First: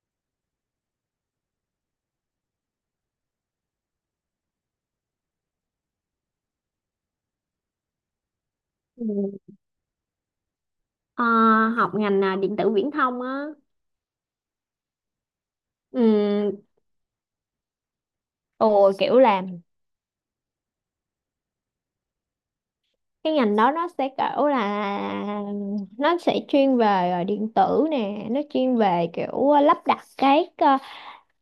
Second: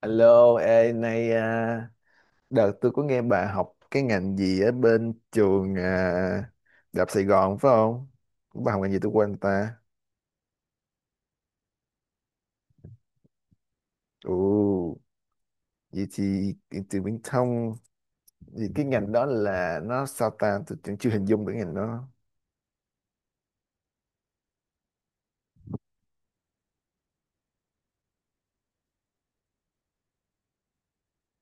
Alo, ê, nay đợt tôi có nghe bà học cái ngành gì ở bên trường Đại học Sài Gòn phải không? Bà học ngành gì tôi quên Ừ. ta. Ờ, học ngành à, điện tử viễn thông á. Ồ, vậy thì Ừ, từ Viễn thông, thì cái ồ ngành kiểu đó là là nó sao ta, tôi cũng chưa hình dung được ngành đó. cái ngành đó nó sẽ kiểu là nó sẽ chuyên về điện tử nè, nó chuyên về kiểu lắp đặt cái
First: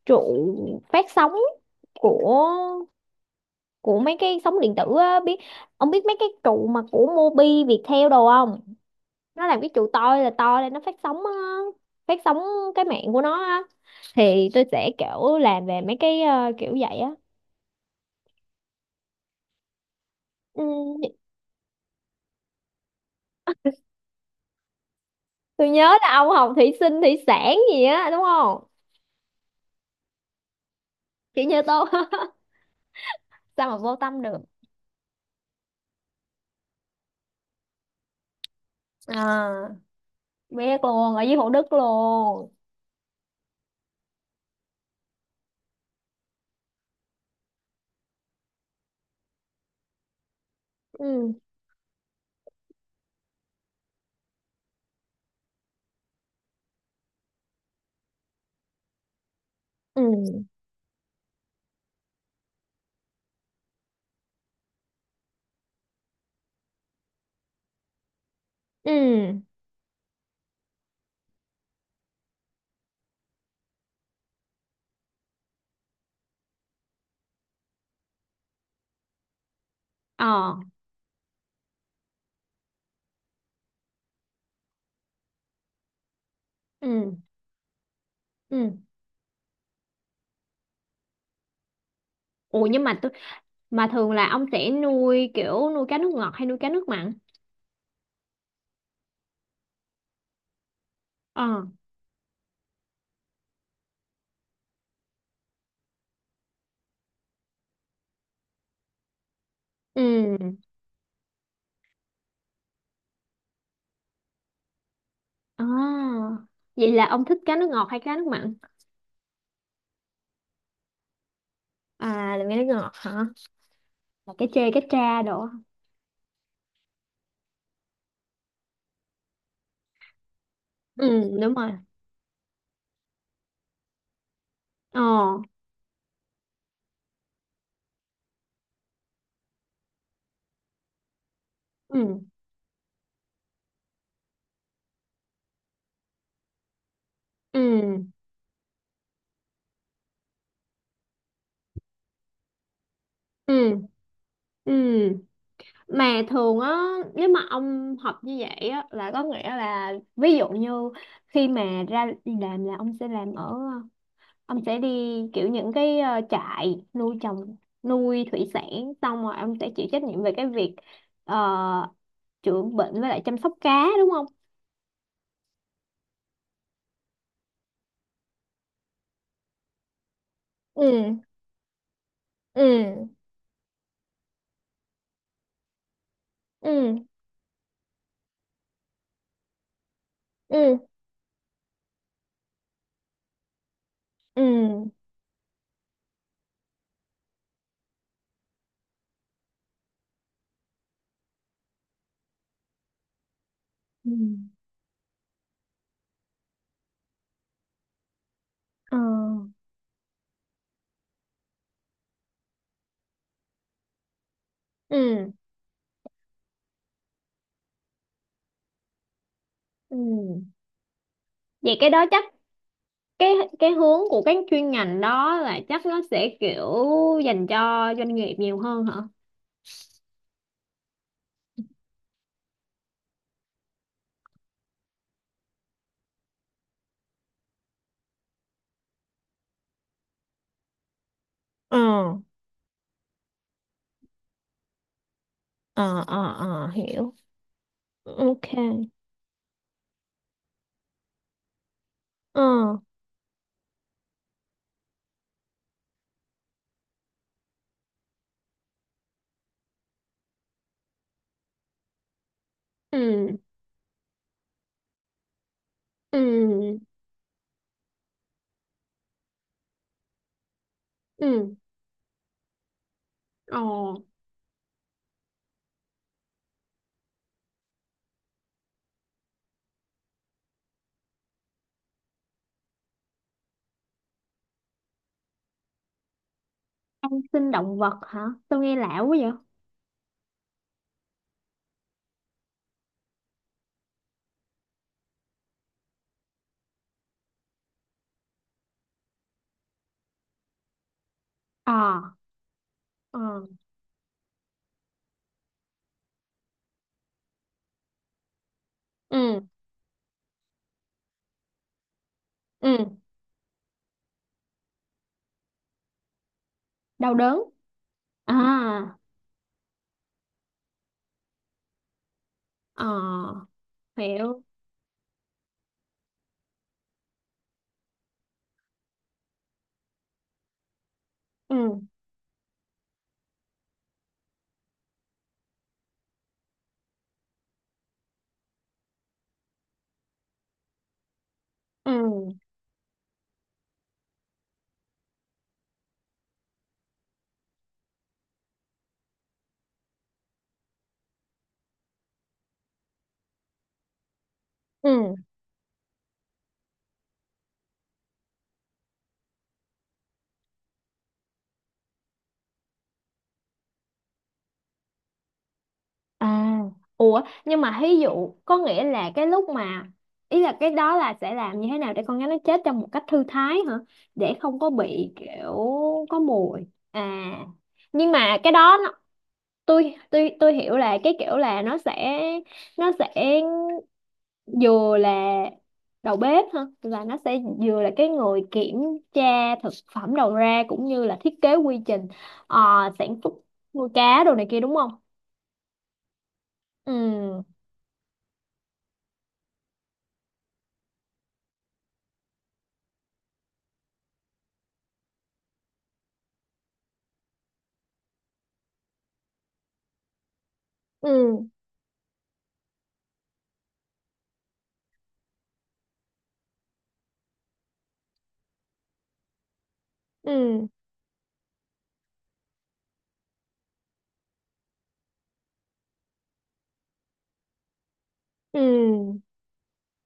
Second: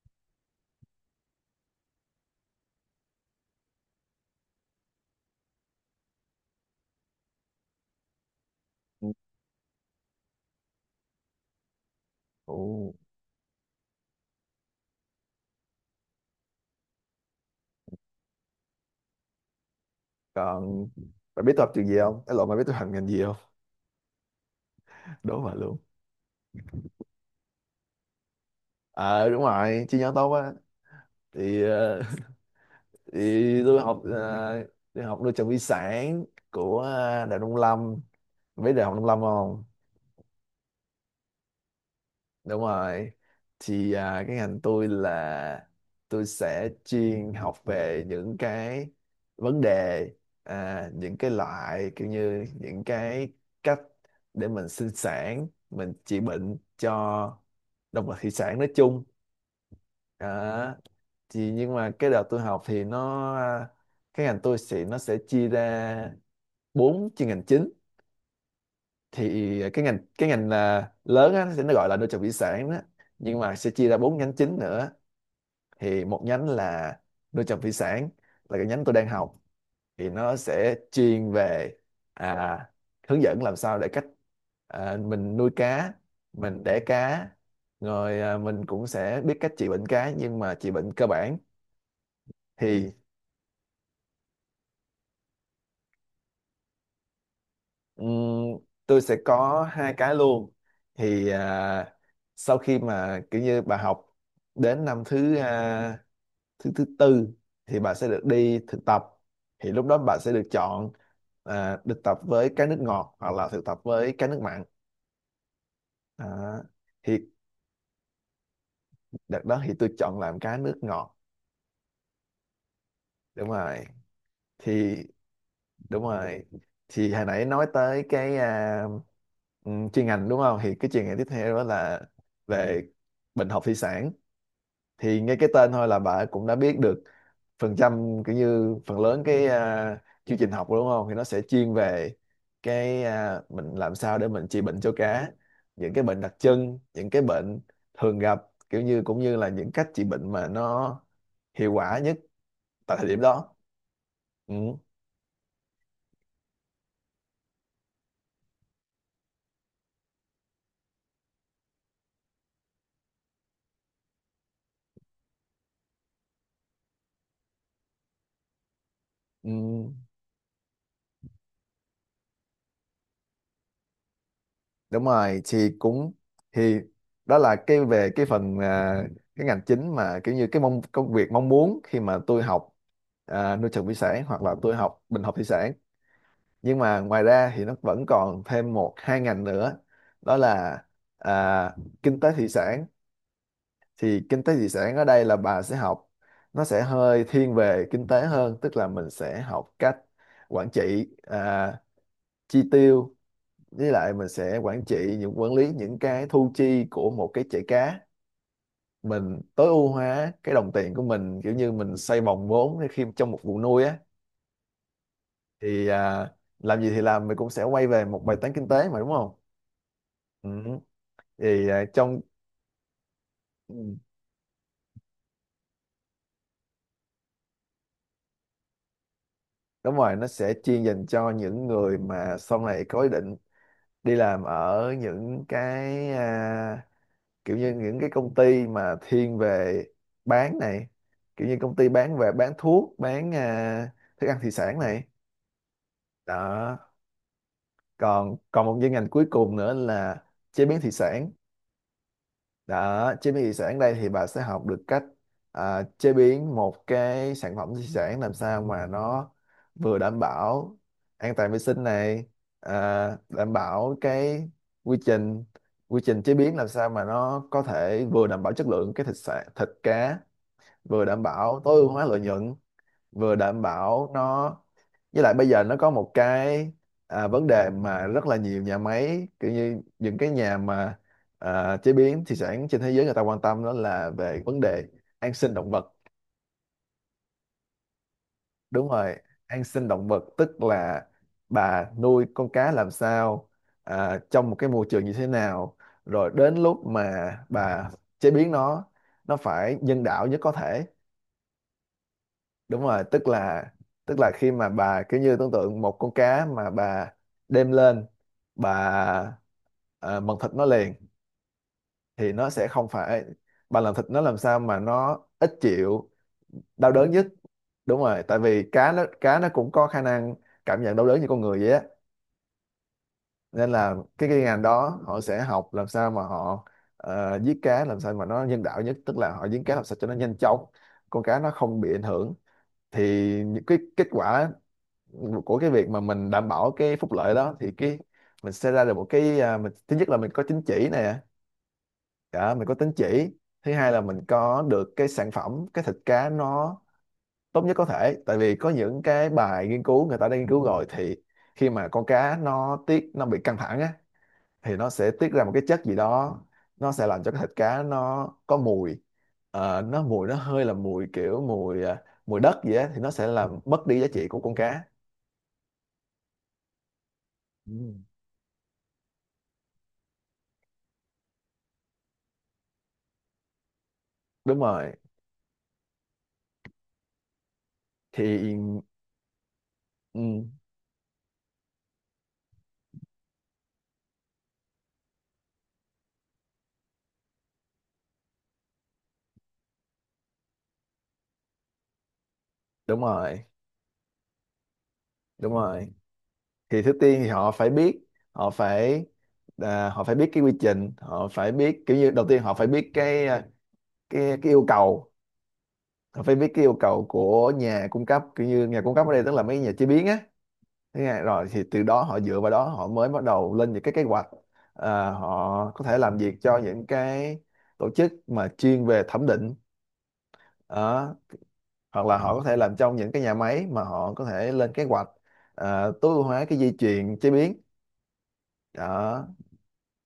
trụ phát sóng của của mấy cái sóng điện tử á, ông biết mấy cái trụ mà của Mobi Viettel đồ không? Nó làm cái trụ to là to lên nó phát sóng á, phát sóng cái Ồ, mạng của nó á. Thì tôi sẽ kiểu làm về mấy cái kiểu vậy á. còn Ừ, bà biết tôi học trường gì không? Cái lộn bà biết tôi học ngành gì không? Đố bà tôi luôn. nhớ là ông học thủy sinh thủy sản gì á đúng không? Ờ đúng rồi, chi nhánh tốt á. Chỉ Thì, như tôi. Thì Sao mà tôi vô học tâm được. Tôi học nuôi trồng thủy sản của Đại Nông Lâm, biết đại học Nông Lâm không? À, biết luôn, ở dưới Thủ Đức luôn. Đúng rồi. Thì cái ngành tôi là tôi sẽ chuyên học về những cái vấn đề, những cái Ừ. loại kiểu như những cái cách để mình sinh sản, mình trị bệnh cho động vật thủy sản nói chung. Ừ. à, thì nhưng mà cái đợt tôi học thì cái ngành tôi sẽ, nó sẽ chia ra bốn chuyên ngành chính. Ừ. Thì cái ngành lớn á, nó sẽ gọi là nuôi trồng thủy sản đó, nhưng mà sẽ chia ra bốn nhánh chính nữa. Thì một nhánh là nuôi trồng thủy sản, là cái nhánh tôi đang học. Thì nó Ờ. sẽ chuyên về à, hướng dẫn làm sao để cách mình nuôi cá, mình đẻ Ừ. cá, rồi mình Ừ. cũng sẽ biết cách trị bệnh cá nhưng mà trị bệnh cơ bản. Ủa nhưng Thì mà mà thường là ông sẽ nuôi kiểu nuôi cá nước ngọt hay nuôi cá nước mặn? Ừm, tôi sẽ có hai cái luôn. Thì Ờ. Sau khi mà kiểu như bà học đến năm thứ à, thứ thứ tư thì bà sẽ được đi thực tập, thì lúc đó bà sẽ được Ừ. chọn được tập với cái nước ngọt hoặc là thực tập với cái nước mặn. À, à, vậy là ông thì thích cá nước ngọt hay cá nước mặn? đợt đó thì tôi chọn làm cái nước ngọt. À, là cá nước ngọt hả? Đúng rồi. Là cá chê cá Thì tra đồ hả? đúng rồi, thì hồi nãy nói tới cái chuyên ngành đúng không, thì cái chuyên ngành tiếp Ừ, theo đúng đó rồi. là về bệnh học thủy sản. Ờ. Thì nghe cái tên thôi là bà cũng đã biết được phần trăm, kiểu như phần lớn cái chương trình học đúng không, thì nó sẽ chuyên về Ừ. cái mình làm sao để mình trị bệnh cho cá, những cái bệnh đặc trưng, những cái bệnh Ừ. thường gặp, kiểu như cũng như là những cách trị bệnh mà nó hiệu quả nhất tại thời điểm đó. Ừ. Ừ, Ừ, mà thường á, nếu mà ông học như vậy á là có nghĩa là, ví dụ như khi mà ra đi làm, là ông sẽ đi kiểu những cái trại nuôi trồng, nuôi thủy sản, xong rồi ông sẽ ừ. chịu trách nhiệm về cái việc uh, chữa bệnh với lại chăm sóc cá đúng không? Đúng rồi thì cũng, thì đó là cái về cái phần cái ngành chính mà kiểu như cái mong công Ừ. việc mong muốn khi mà tôi học Ừ. Nuôi trồng thủy sản hoặc là tôi học bình học thủy sản. Nhưng Ừ. mà ngoài ra thì nó vẫn còn thêm một hai ngành nữa. Đó là Ừ. à, kinh tế thủy sản. Thì kinh Ừ. tế thủy sản ở đây là bà sẽ học, nó sẽ hơi thiên về kinh tế hơn, tức là mình sẽ học cách quản trị chi tiêu, với Ừ. lại mình sẽ quản lý những cái thu chi của một cái chảy cá. Ờ. Mình tối ưu hóa cái đồng tiền của mình, kiểu như mình xây vòng vốn khi trong một vụ nuôi á. Ừ. Thì làm gì thì làm mình cũng sẽ quay về một bài toán kinh tế mà đúng không. Ừ, Ừ. Thì vậy cái đó trong chắc cái cái ừ, hướng của các chuyên ngành đó là chắc nó sẽ kiểu dành cho doanh nghiệp nhiều hơn hả? đúng rồi, nó sẽ chuyên dành cho những người mà sau này có ý định đi làm ở những cái kiểu như những cái công ty mà thiên về bán này, kiểu như công Ờ, ty bán về bán thuốc bán thức ăn thủy sản này. ờ, ờ, ờ, Đó, hiểu. còn Ok. còn một chuyên ngành cuối cùng nữa là chế biến thủy sản. Ờ. Đó, chế biến thủy sản đây thì bà sẽ học được cách chế biến một cái sản phẩm thủy sản làm sao mà nó vừa đảm bảo an toàn vệ sinh này, Ừ. đảm bảo cái quy trình quy trình chế biến làm Ừ. sao mà nó có thể vừa đảm bảo chất lượng cái thịt sản thịt cá, vừa đảm Ừ. bảo tối ưu hóa lợi nhuận, vừa Ồ, đảm bảo nó, với lại bây giờ nó có một cái vấn đề mà rất là nhiều nhà máy, kiểu như những cái nhà mà chế biến thủy sản trên thế giới người ta quan tâm, đó là về vấn đề an sinh động vật. ăn sinh động vật hả? Tôi nghe Đúng lạ quá rồi, vậy. an sinh động vật tức là bà nuôi con cá làm sao trong một cái môi trường như thế nào, rồi đến lúc mà bà chế biến nó phải nhân đạo nhất có thể. Ờ. Đúng rồi, Ờ. tức là khi mà bà kiểu như tưởng tượng một con cá mà bà đem lên, bà Ừ. Mần thịt nó liền thì nó sẽ không Ừ, phải, bà làm thịt nó làm sao mà nó ít chịu đau đớn đau nhất. đớn. Đúng rồi, À, tại vì cá nó cũng có khả năng cảm nhận đau đớn như con người vậy á. ờ, Nên là cái hiểu. ngành đó họ sẽ học làm sao mà họ giết cá làm sao mà nó nhân đạo nhất, tức là họ giết cá làm sao cho nó nhanh chóng, con cá nó không Ừ. bị ảnh hưởng. Thì những cái kết quả của cái việc mà mình đảm bảo cái phúc lợi đó thì cái mình sẽ ra được một cái mình thứ nhất là mình có tín chỉ nè. Ừ. Đó, mình có tín chỉ. Thứ hai là mình có được cái sản phẩm, cái thịt cá nó tốt nhất có thể. Tại vì có những cái bài nghiên cứu người ta đã nghiên cứu rồi thì khi mà con cá nó tiết, nó bị căng thẳng á thì nó sẽ Ừ. tiết ra một cái chất gì đó, nó sẽ làm cho cái thịt cá nó có mùi. Ờ, nó mùi nó hơi là mùi kiểu mùi mùi đất gì á, thì nó sẽ làm mất đi giá trị của con cá. À, ủa nhưng mà Ừ. ví dụ có nghĩa là cái lúc mà ý là cái đó là sẽ làm như thế nào để con gái nó chết trong một cách thư thái hả? Để Đúng không có rồi. bị kiểu có mùi. À, nhưng mà cái Thì đó nó, tôi tôi ừ, tôi hiểu là cái kiểu là nó sẽ vừa là đầu bếp hả? Là nó sẽ vừa là cái người kiểm tra thực phẩm đầu ra cũng như là thiết kế quy trình ờ, đúng sản xuất, rồi. nuôi cá đồ này kia đúng không? Đúng rồi, thì thứ tiên thì Ừ. họ phải biết, họ phải họ phải biết cái quy trình, họ phải biết kiểu như đầu tiên họ phải biết cái cái yêu cầu, họ phải biết cái yêu cầu của nhà cung cấp, kiểu như nhà cung cấp ở đây tức là mấy nhà chế biến á. Thế nghe, Ừ. rồi thì từ đó họ dựa vào đó họ mới bắt đầu lên những cái kế hoạch. Họ có thể làm việc cho những cái tổ chức mà chuyên về thẩm định. Ừ. Đó, hoặc là họ có thể làm trong những cái nhà máy mà họ có thể lên kế hoạch tối ưu hóa cái dây chuyền chế biến. Ừ, Đó.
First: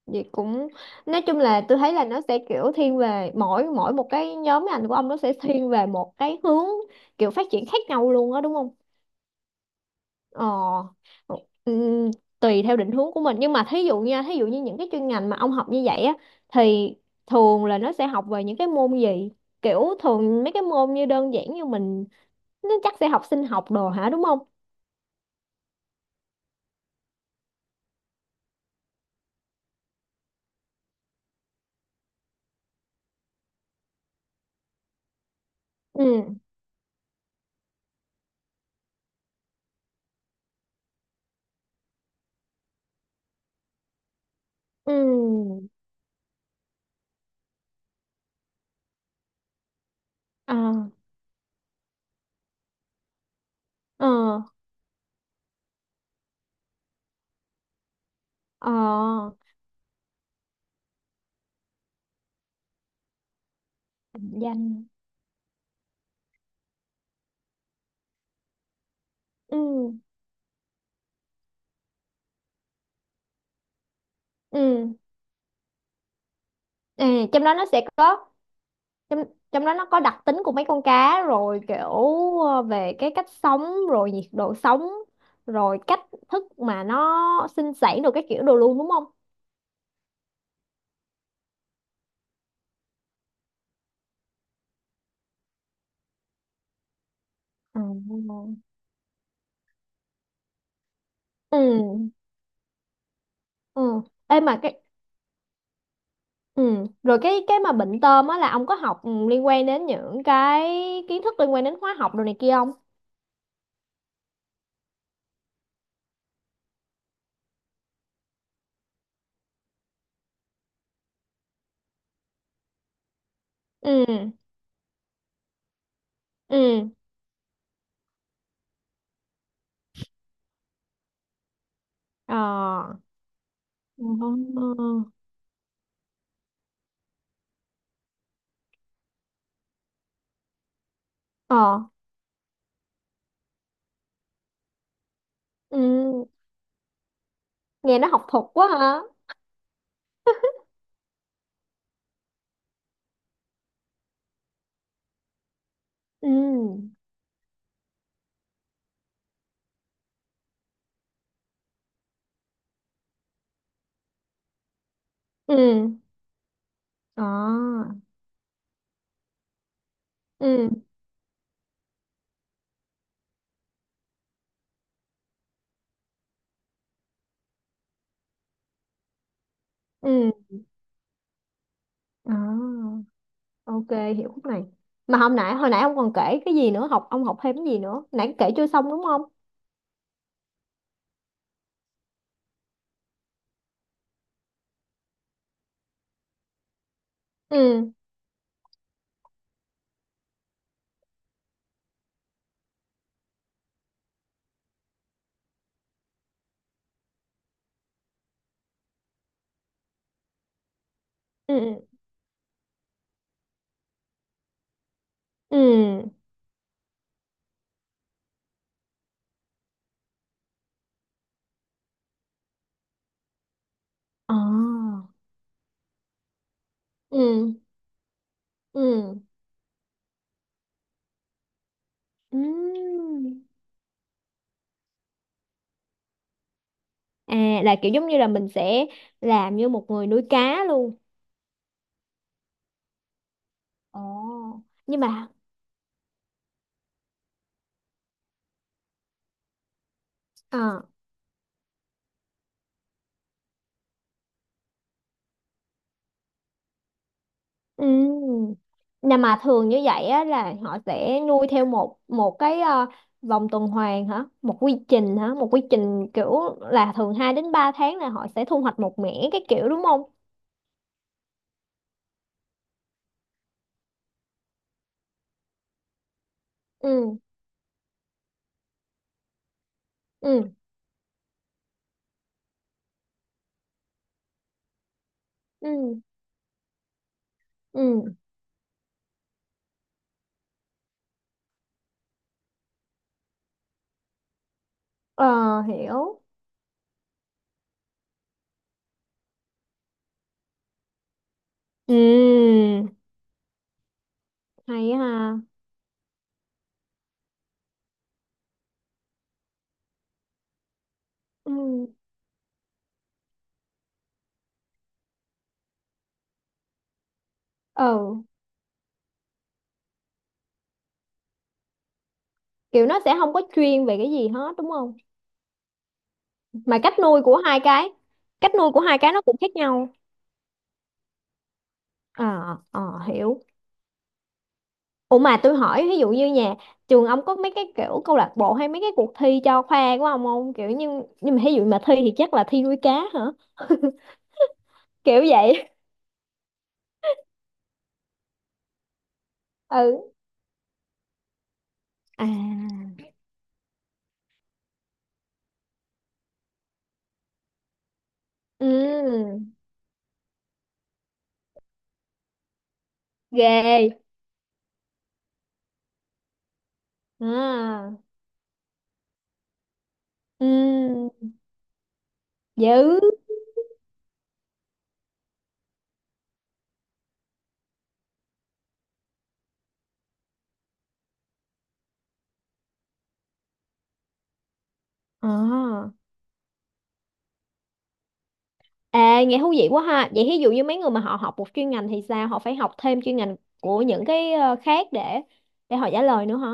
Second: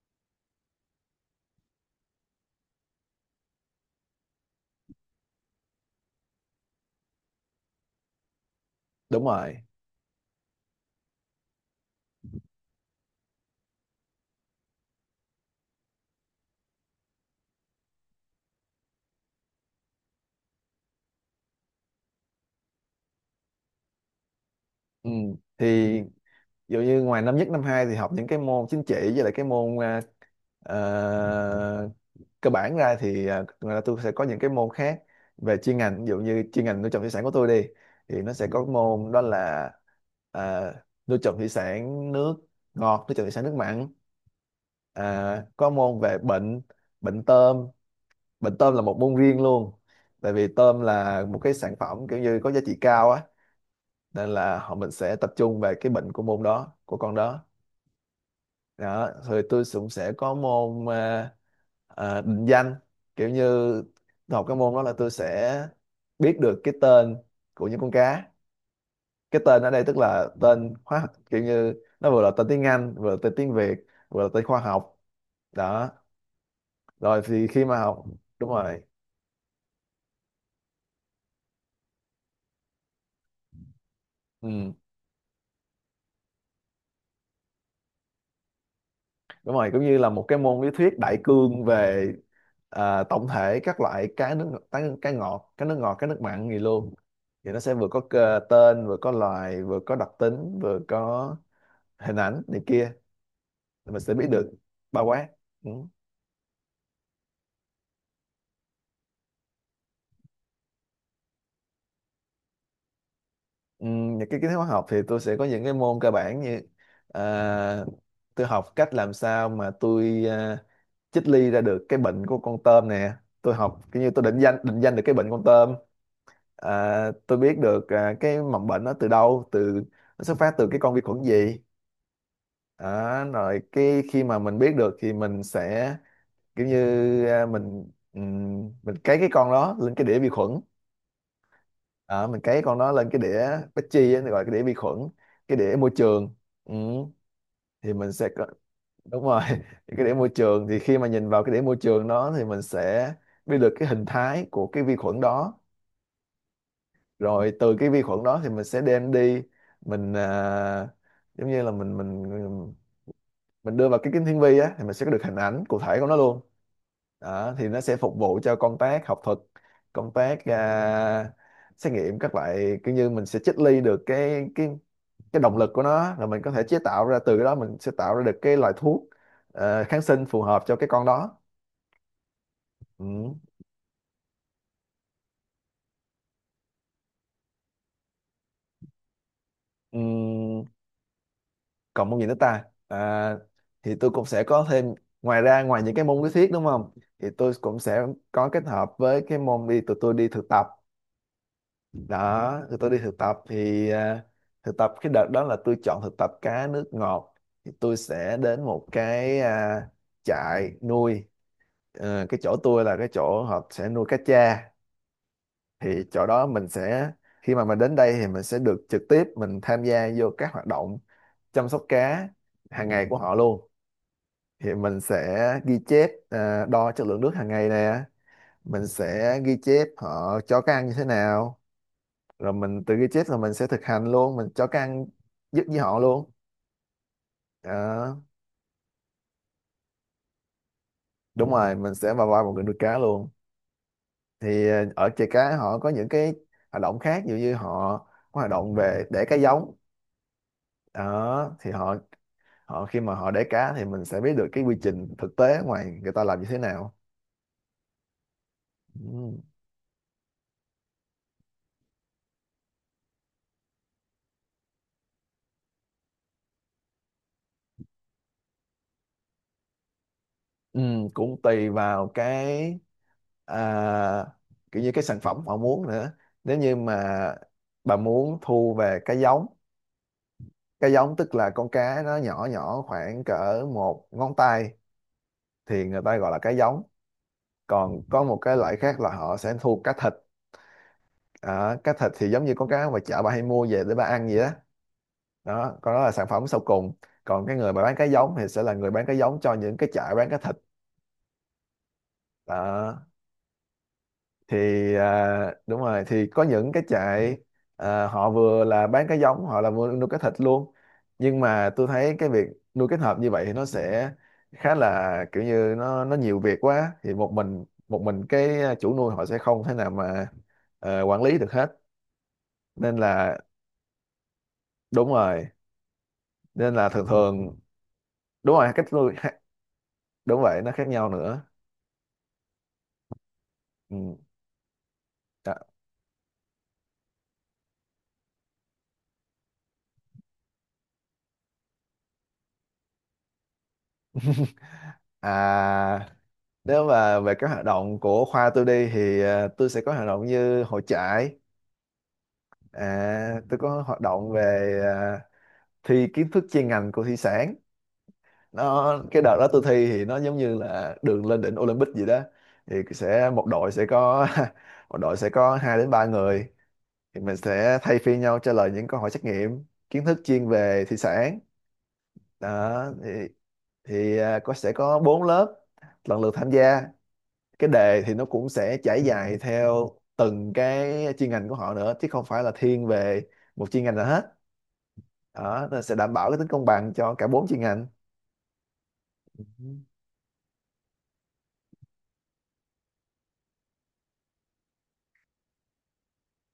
vậy cũng nói chung là tôi thấy là nó sẽ kiểu thiên về mỗi mỗi một cái nhóm ngành của ông, nó sẽ thiên về một cái hướng kiểu phát triển khác nhau luôn á đúng không? Đúng rồi. Ờ, ừm, tùy theo định hướng của mình. Nhưng mà thí dụ nha, thí dụ như những cái chuyên ngành mà ông học như vậy á, thì thường là nó sẽ học về những cái môn gì? Kiểu thường mấy cái môn như đơn giản như mình, nó chắc sẽ học sinh học đồ hả đúng không? Ừ. Thì ví dụ như ngoài năm nhất năm hai thì học những cái môn chính trị với lại cái môn ờ, cơ bản ra thì ngoài ra tôi sẽ có những cái môn khác về chuyên ngành, ví dụ Ừ. như chuyên ngành nuôi trồng thủy sản của tôi đi. Thì nó sẽ có môn đó là ờ, nuôi trồng thủy sản nước ngọt, nuôi trồng thủy sản nước mặn, Ừ. Có môn về bệnh, bệnh tôm. Bệnh tôm là một môn riêng luôn, tại vì tôm À. là một cái sản phẩm kiểu như có giá trị cao á. Nên Ờ. là mình sẽ tập trung về cái bệnh của môn đó của con đó. Ờ, Đó, rồi tôi cũng sẽ có môn định danh. Kiểu như tôi định học cái môn đó danh. là tôi sẽ biết được cái tên của những con cá. Cái tên ở đây Ừ. tức là tên hóa học, kiểu như nó vừa là tên tiếng Anh, vừa là tên tiếng Việt, vừa là tên khoa Ừ. học. Đó, rồi Ừ, trong thì đó khi nó mà sẽ học, có đúng rồi. trong trong đó nó có đặc tính của mấy con cá rồi kiểu về cái cách sống, rồi nhiệt độ Ừ. sống, rồi cách thức mà nó sinh sản được cái kiểu đồ luôn đúng không? Đúng rồi, cũng như là một cái môn lý thuyết đại cương về tổng thể các loại cá ngọt, cá nước ngọt, cá nước mặn gì luôn. Thì nó sẽ Ờ. vừa có cơ- tên, vừa có loài, vừa có đặc tính, vừa có Ừ. hình ảnh này kia. Thì mình Ừ. sẽ biết Ê được mà cái bao quát. Ừ. ừ, rồi cái mà bệnh tôm á, là ông có học ừ, liên quan đến những cái kiến thức liên quan đến hóa học đồ này kia không? Ừ, những cái kiến thức hóa học thì tôi sẽ có những cái môn cơ bản như à, tôi học cách làm sao mà tôi chích ly ra được cái bệnh của con tôm nè. Tôi học kiểu Ừ. như tôi định danh được cái bệnh con tôm. Ừ. À, tôi biết được cái mầm bệnh nó từ đâu, từ, nó xuất phát từ cái con vi khuẩn gì. Ờ. Đó, rồi cái khi Ờ. mà mình biết được thì mình sẽ kiểu như à, mình ừm, mình cấy cái con đó lên cái đĩa vi khuẩn. Ờ. Đó, mình cấy con đó lên cái đĩa Petri á, gọi là cái đĩa vi khuẩn, cái đĩa môi Ừ, trường. Ừ, thì nghe nó học thuật quá hả. đúng rồi, thì cái đĩa môi trường thì khi mà nhìn vào cái đĩa môi trường đó thì mình sẽ biết được cái hình thái của cái vi khuẩn đó, Ừ. rồi từ cái vi khuẩn đó thì mình sẽ đem đi, mình à, giống như là mình mình đưa vào cái kính hiển vi á, thì mình sẽ có được hình ảnh cụ Ừ. thể của nó luôn. Đó, thì nó Ờ. sẽ phục vụ cho công tác học thuật, công tác Ừ. à, xét nghiệm các loại, kiểu như mình sẽ triết ly được cái cái động lực của nó, rồi mình có thể chế tạo ra, từ cái đó mình sẽ tạo ra được cái loại thuốc kháng sinh Ừ. phù hợp cho cái con đó. Ờ. Ừ. Ok, hiểu khúc này. Mà hôm nãy hồi nãy ông còn kể cái gì nữa, ông học thêm cái gì nữa nãy kể chưa xong đúng không? Ừ. Còn môn gì nữa ta, thì tôi cũng sẽ có thêm, ngoài ra ngoài những cái môn lý thuyết đúng không, thì tôi cũng Ừ. sẽ có kết hợp với cái môn đi, tụi tôi đi thực tập. Đó, tụi tôi đi thực tập thì thực tập cái đợt đó là tôi chọn thực tập cá nước ngọt, thì tôi sẽ đến một cái, trại nuôi. Ừ. Ờ, cái chỗ tôi là cái chỗ họ sẽ nuôi cá tra, thì Ừ. chỗ đó mình sẽ, khi mà mình đến đây thì mình sẽ được trực tiếp mình tham gia vô các hoạt động chăm sóc cá hàng ngày của họ luôn. Thì mình Ờ. sẽ ghi chép đo chất lượng nước hàng Ừ. ngày nè, mình Ừ. sẽ ghi chép họ cho cái ăn như thế nào, Ừ, rồi mình tự ghi chép rồi mình sẽ thực hành luôn, mình cho cái ăn giúp với họ luôn. à là kiểu giống như Đó. là mình sẽ làm như một người nuôi cá luôn. Đúng rồi, mình sẽ vào vai một người nuôi cá luôn. Ồ. Thì à, Nhưng ở chợ mà, cá họ có những cái hoạt động khác, ví dụ như họ có hoạt động về đẻ cá giống. ờ. Đó thì họ, họ khi mà họ đẻ cá thì mình sẽ biết được cái quy trình thực tế ở ngoài người ta làm như thế nào. Ừ. Nè Ừ. mà thường như vậy á, là họ sẽ nuôi theo một một cái vòng tuần hoàn hả? Một quy trình hả? Một quy trình kiểu là thường 2 đến 3 tháng là họ sẽ thu hoạch một mẻ cái kiểu đúng không? Ừ, cũng tùy vào cái, à, kiểu như cái sản phẩm họ muốn nữa. Nếu như mà Ừ, bà muốn thu về cái giống, ừ, cái giống tức là con cá nó nhỏ nhỏ khoảng cỡ một ngón tay, thì người ừ, ta gọi là cá giống. Còn ừ. có một cái loại khác là họ sẽ thu cá thịt. À, cá thịt thì giống như con cá mà chợ bà hay mua về để bà ăn vậy đó. Ờ, Đó, còn đó là hiểu. sản phẩm sau cùng. Còn cái người mà bán cái giống thì sẽ là người bán cái giống cho những cái chợ bán cái thịt. Ừ, Đó thì hay ha. Đúng rồi, thì có những cái trại họ vừa là bán cái giống, họ là vừa nuôi cái thịt luôn. Nhưng Ừ. mà tôi thấy cái việc nuôi kết hợp như vậy thì nó sẽ khá là, kiểu như nó nhiều việc quá, thì một mình một Ừ, mình cái chủ nuôi họ sẽ không thể nào mà quản lý được hết. kiểu Nên nó sẽ không là có chuyên về cái gì hết đúng không? đúng rồi, nên Mà là cách thường nuôi của thường hai cái, cách đúng nuôi rồi, của cách hai cái nuôi nó cũng khác nhau. đúng vậy, nó khác nhau nữa. Ờ, ờ, hiểu. Ừ. Ủa mà Đó. tôi hỏi, ví dụ như nhà trường ông có mấy cái kiểu câu lạc bộ hay mấy cái cuộc thi cho khoa của ông không? Kiểu như, nhưng mà ví dụ mà thi thì chắc là thi nuôi cá hả? Kiểu vậy. À, nếu mà về các hoạt động của khoa tôi đi, thì ờ, tôi sẽ có hoạt Ừ. động như hội trại. À. À, tôi có hoạt động về thi kiến thức chuyên ngành của thủy sản. Nó cái đợt đó Ừ. tôi thi thì nó giống như là đường lên đỉnh Olympic gì đó. Thì sẽ một đội sẽ Ghê. có một đội sẽ có hai đến ba người, thì mình sẽ À. thay phiên nhau trả lời những câu hỏi trắc nghiệm kiến thức chuyên về thủy Ừ. sản. Đó Dữ. thì có sẽ có bốn lớp lần lượt tham gia. Cái đề thì nó cũng sẽ trải dài theo từng cái chuyên ngành của họ nữa, chứ không phải là thiên về một chuyên ngành nào hết. Đó, nó À. sẽ đảm bảo cái tính công bằng cho cả bốn chuyên ngành. À, nghe thú vị quá ha. Vậy ví dụ như mấy người mà họ học một chuyên ngành thì sao? Họ phải học thêm chuyên ngành của những cái khác, để họ trả lời nữa hả?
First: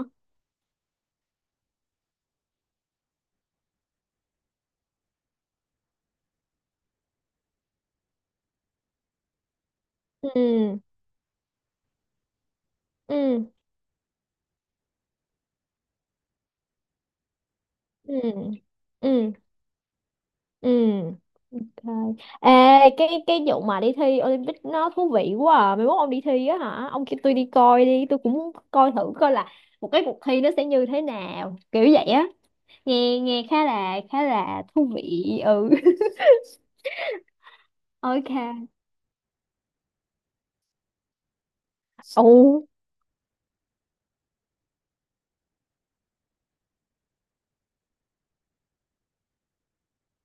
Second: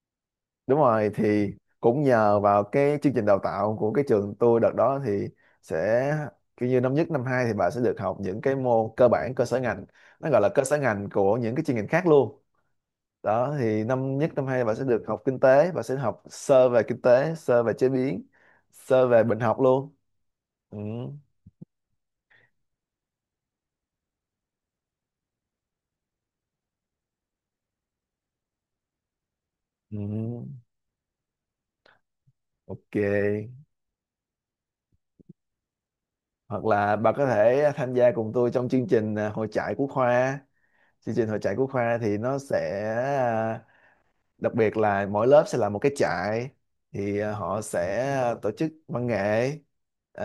Đúng rồi, thì cũng nhờ vào cái chương trình đào tạo của cái trường tôi đợt đó, thì sẽ kiểu như năm nhất năm hai thì bà sẽ được học những cái môn cơ bản cơ sở ngành, nó gọi là cơ Ừ. sở ngành của những cái chuyên ngành khác luôn. Ừ. Đó thì năm nhất năm hai bà sẽ được học kinh tế, bà sẽ học sơ về kinh tế, sơ về chế Ừ. biến, sơ về Ừ. bệnh học luôn. Ừ. Ừ. Ok. Ê, cái vụ mà đi thi Olympic nó thú vị quá à. Mai mốt ông đi thi á hả? Ông kêu tôi đi coi đi, tôi cũng muốn coi thử coi là một Ừ. cái cuộc thi nó sẽ như thế nào, kiểu vậy á. Ok, Nghe nghe khá là thú vị. Ừ. hoặc là bà có thể tham gia Ok. cùng tôi trong chương trình hội trại của khoa. Chương trình hội trại của khoa thì nó Ồ. sẽ đặc biệt là mỗi lớp sẽ là một cái trại, thì họ sẽ tổ chức văn nghệ,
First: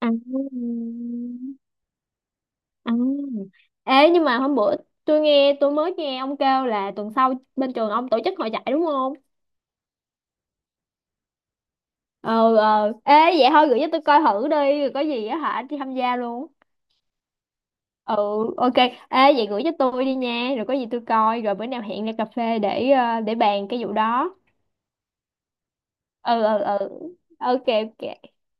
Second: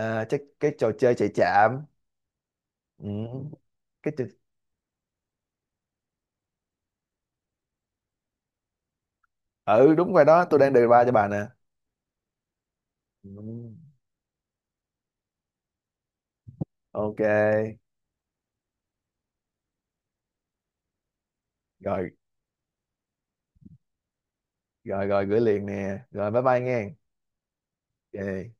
À. chắc cái trò chơi chạy chạm. À. Ừ. Ê, cái trò- nhưng mà hôm bữa tôi mới nghe ông kêu là tuần sau bên trường ông tổ chức hội chạy đúng không? ừ đúng rồi đó, tôi đang đề ba cho bà nè. Ờ, ờ. Ê, vậy thôi Ừ. gửi cho tôi coi thử đi, rồi có gì á hả đi tham gia luôn. Ok, Ừ. Ok. Ê, vậy gửi cho tôi đi nha, rồi có gì tôi coi, rồi bữa nào hẹn rồi ra cà phê để bàn cái vụ đó. rồi rồi gửi liền nè, rồi bye Ừ. Ừ. bye Ừ. nghe. Ok. Ok. Ok.